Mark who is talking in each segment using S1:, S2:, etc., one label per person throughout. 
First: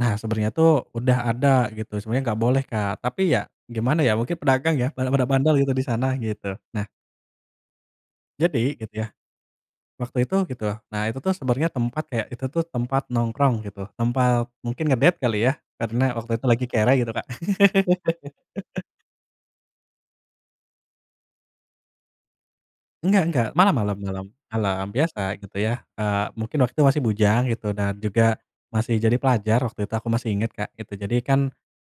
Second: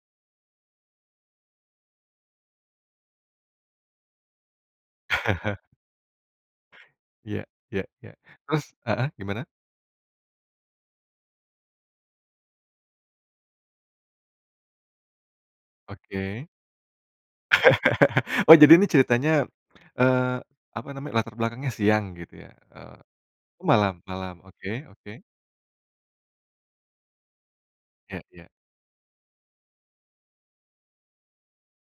S1: Nah, sebenernya tuh udah ada, gitu. Sebenarnya nggak boleh, Kak. Tapi ya gimana ya mungkin pedagang ya, pada pada bandel, gitu, di sana, gitu. Nah
S2: Iya iya iya. Terus,
S1: Jadi, gitu
S2: heeh,
S1: ya,
S2: gimana?
S1: waktu itu, gitu. Nah, itu tuh sebenarnya tempat kayak, itu tuh tempat nongkrong, gitu. Tempat mungkin nge-date kali ya? Karena waktu itu
S2: Oke.
S1: lagi kere, gitu, Kak.
S2: Oh, jadi ini ceritanya, eee, apa namanya, latar belakangnya siang gitu ya? E
S1: Enggak enggak!
S2: oh,
S1: Malam
S2: malam
S1: malam malam
S2: malam. Oke
S1: malam.
S2: oke.
S1: Biasa, gitu ya. Eee, mungkin waktu masih bujang, gitu. Dan
S2: Ya
S1: juga
S2: ya.
S1: masih jadi pelajar waktu itu, aku masih inget, Kak, gitu. Jadi, kan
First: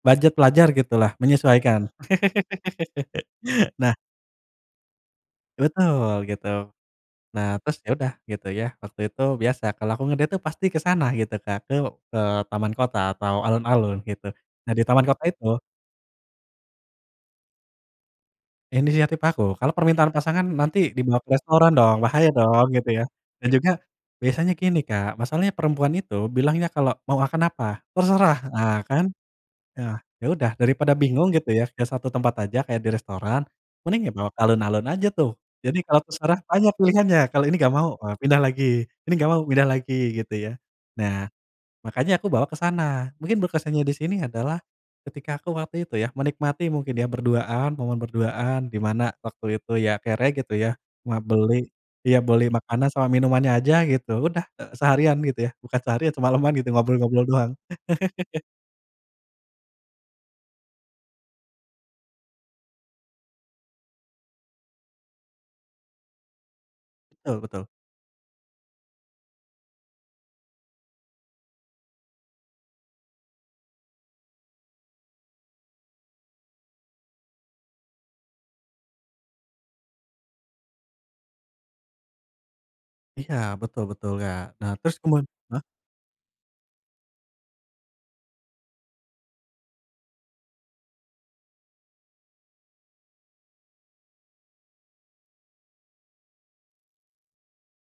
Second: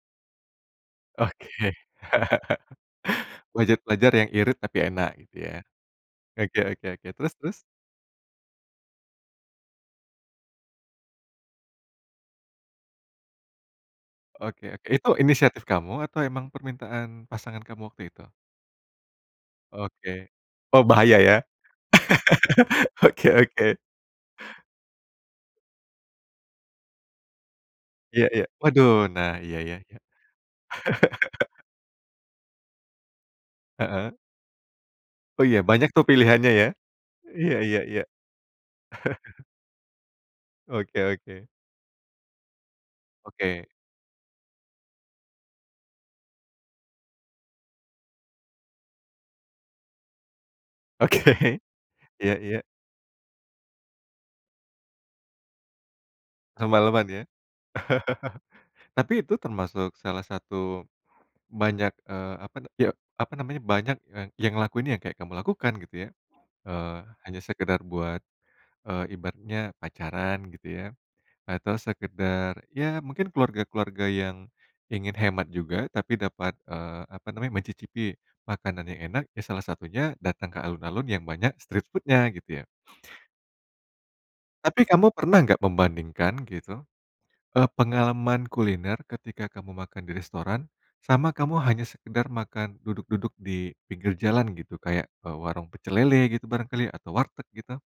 S1: budget pelajar, gitu lah,
S2: Oke.
S1: menyesuaikan.
S2: Budget
S1: Nah
S2: pelajar yang irit tapi enak, gitu ya.
S1: Betul, gitu.
S2: Oke oke oke. Terus
S1: Nah,
S2: terus?
S1: terus ya udah, gitu ya. Waktu itu biasa kalau aku nge-date tuh pasti ke sana, gitu, Kak. Ke, eee, taman kota atau alun-alun, gitu.
S2: Oke
S1: Nah, di
S2: oke.
S1: taman
S2: Itu
S1: kota itu
S2: inisiatif kamu atau emang permintaan pasangan kamu waktu itu?
S1: Inisiatif aku. Kalau
S2: Oke.
S1: permintaan pasangan
S2: Oh,
S1: nanti
S2: bahaya
S1: dibawa ke
S2: ya?
S1: restoran dong, bahaya dong, gitu ya.
S2: Oke
S1: Dan
S2: oke.
S1: juga biasanya gini, Kak, masalahnya perempuan itu bilangnya kalau mau akan apa,
S2: Iya
S1: "Terserah!"
S2: iya.
S1: Ah,
S2: Waduh!
S1: kan!
S2: Nah, iya, ya
S1: E
S2: ya.
S1: ah. Ya udah, daripada bingung, gitu ya. Ke satu tempat aja kayak di restoran, mending ya
S2: Heeh.
S1: bawa alun-alun aja tuh.
S2: Oh, iya.
S1: Jadi,
S2: Banyak
S1: kalau
S2: tuh
S1: terserah,
S2: pilihannya ya?
S1: banyak pilihannya. Kalau ini
S2: Iya
S1: nggak
S2: iya
S1: mau
S2: iya.
S1: e pindah lagi. Ini nggak mau, pindah lagi, gitu ya.
S2: Oke
S1: Nah,
S2: oke.
S1: makanya aku bawa ke sana. Mungkin
S2: Oke.
S1: berkesannya di sini adalah ketika aku waktu itu ya, menikmati mungkin ya, berduaan, momen berduaan, di mana waktu itu ya kere, gitu ya. Ma
S2: Oke.
S1: beli, ya
S2: Iya
S1: beli
S2: iya.
S1: makanan sama minumannya aja, gitu. Udah e seharian gitu ya, bukan seharian semaleman, gitu,
S2: Semalaman ya?
S1: ngobrol-ngobrol doang.
S2: Tapi itu termasuk salah satu banyak, eee, apa na ya, apa namanya, banyak e yang ngelakuin yang kayak kamu lakukan, gitu ya. Eee,
S1: Betul
S2: hanya
S1: betul.
S2: sekedar buat e ibaratnya pacaran, gitu ya. Atau sekedar, ya mungkin keluarga-keluarga yang ingin hemat juga tapi dapat, eee, apa namanya, mencicipi makanan yang enak ya salah satunya datang ke alun-alun yang banyak street food-nya, gitu ya.
S1: Iya, betul betul, Kak. Nah,
S2: Tapi
S1: terus
S2: kamu
S1: kemu
S2: pernah nggak
S1: heeh?
S2: membandingkan, gitu, e pengalaman kuliner ketika kamu makan di restoran, sama kamu hanya sekedar makan duduk-duduk di pinggir jalan, gitu. Kayak e warung pecel lele, gitu, barang kali atau warteg, gitu?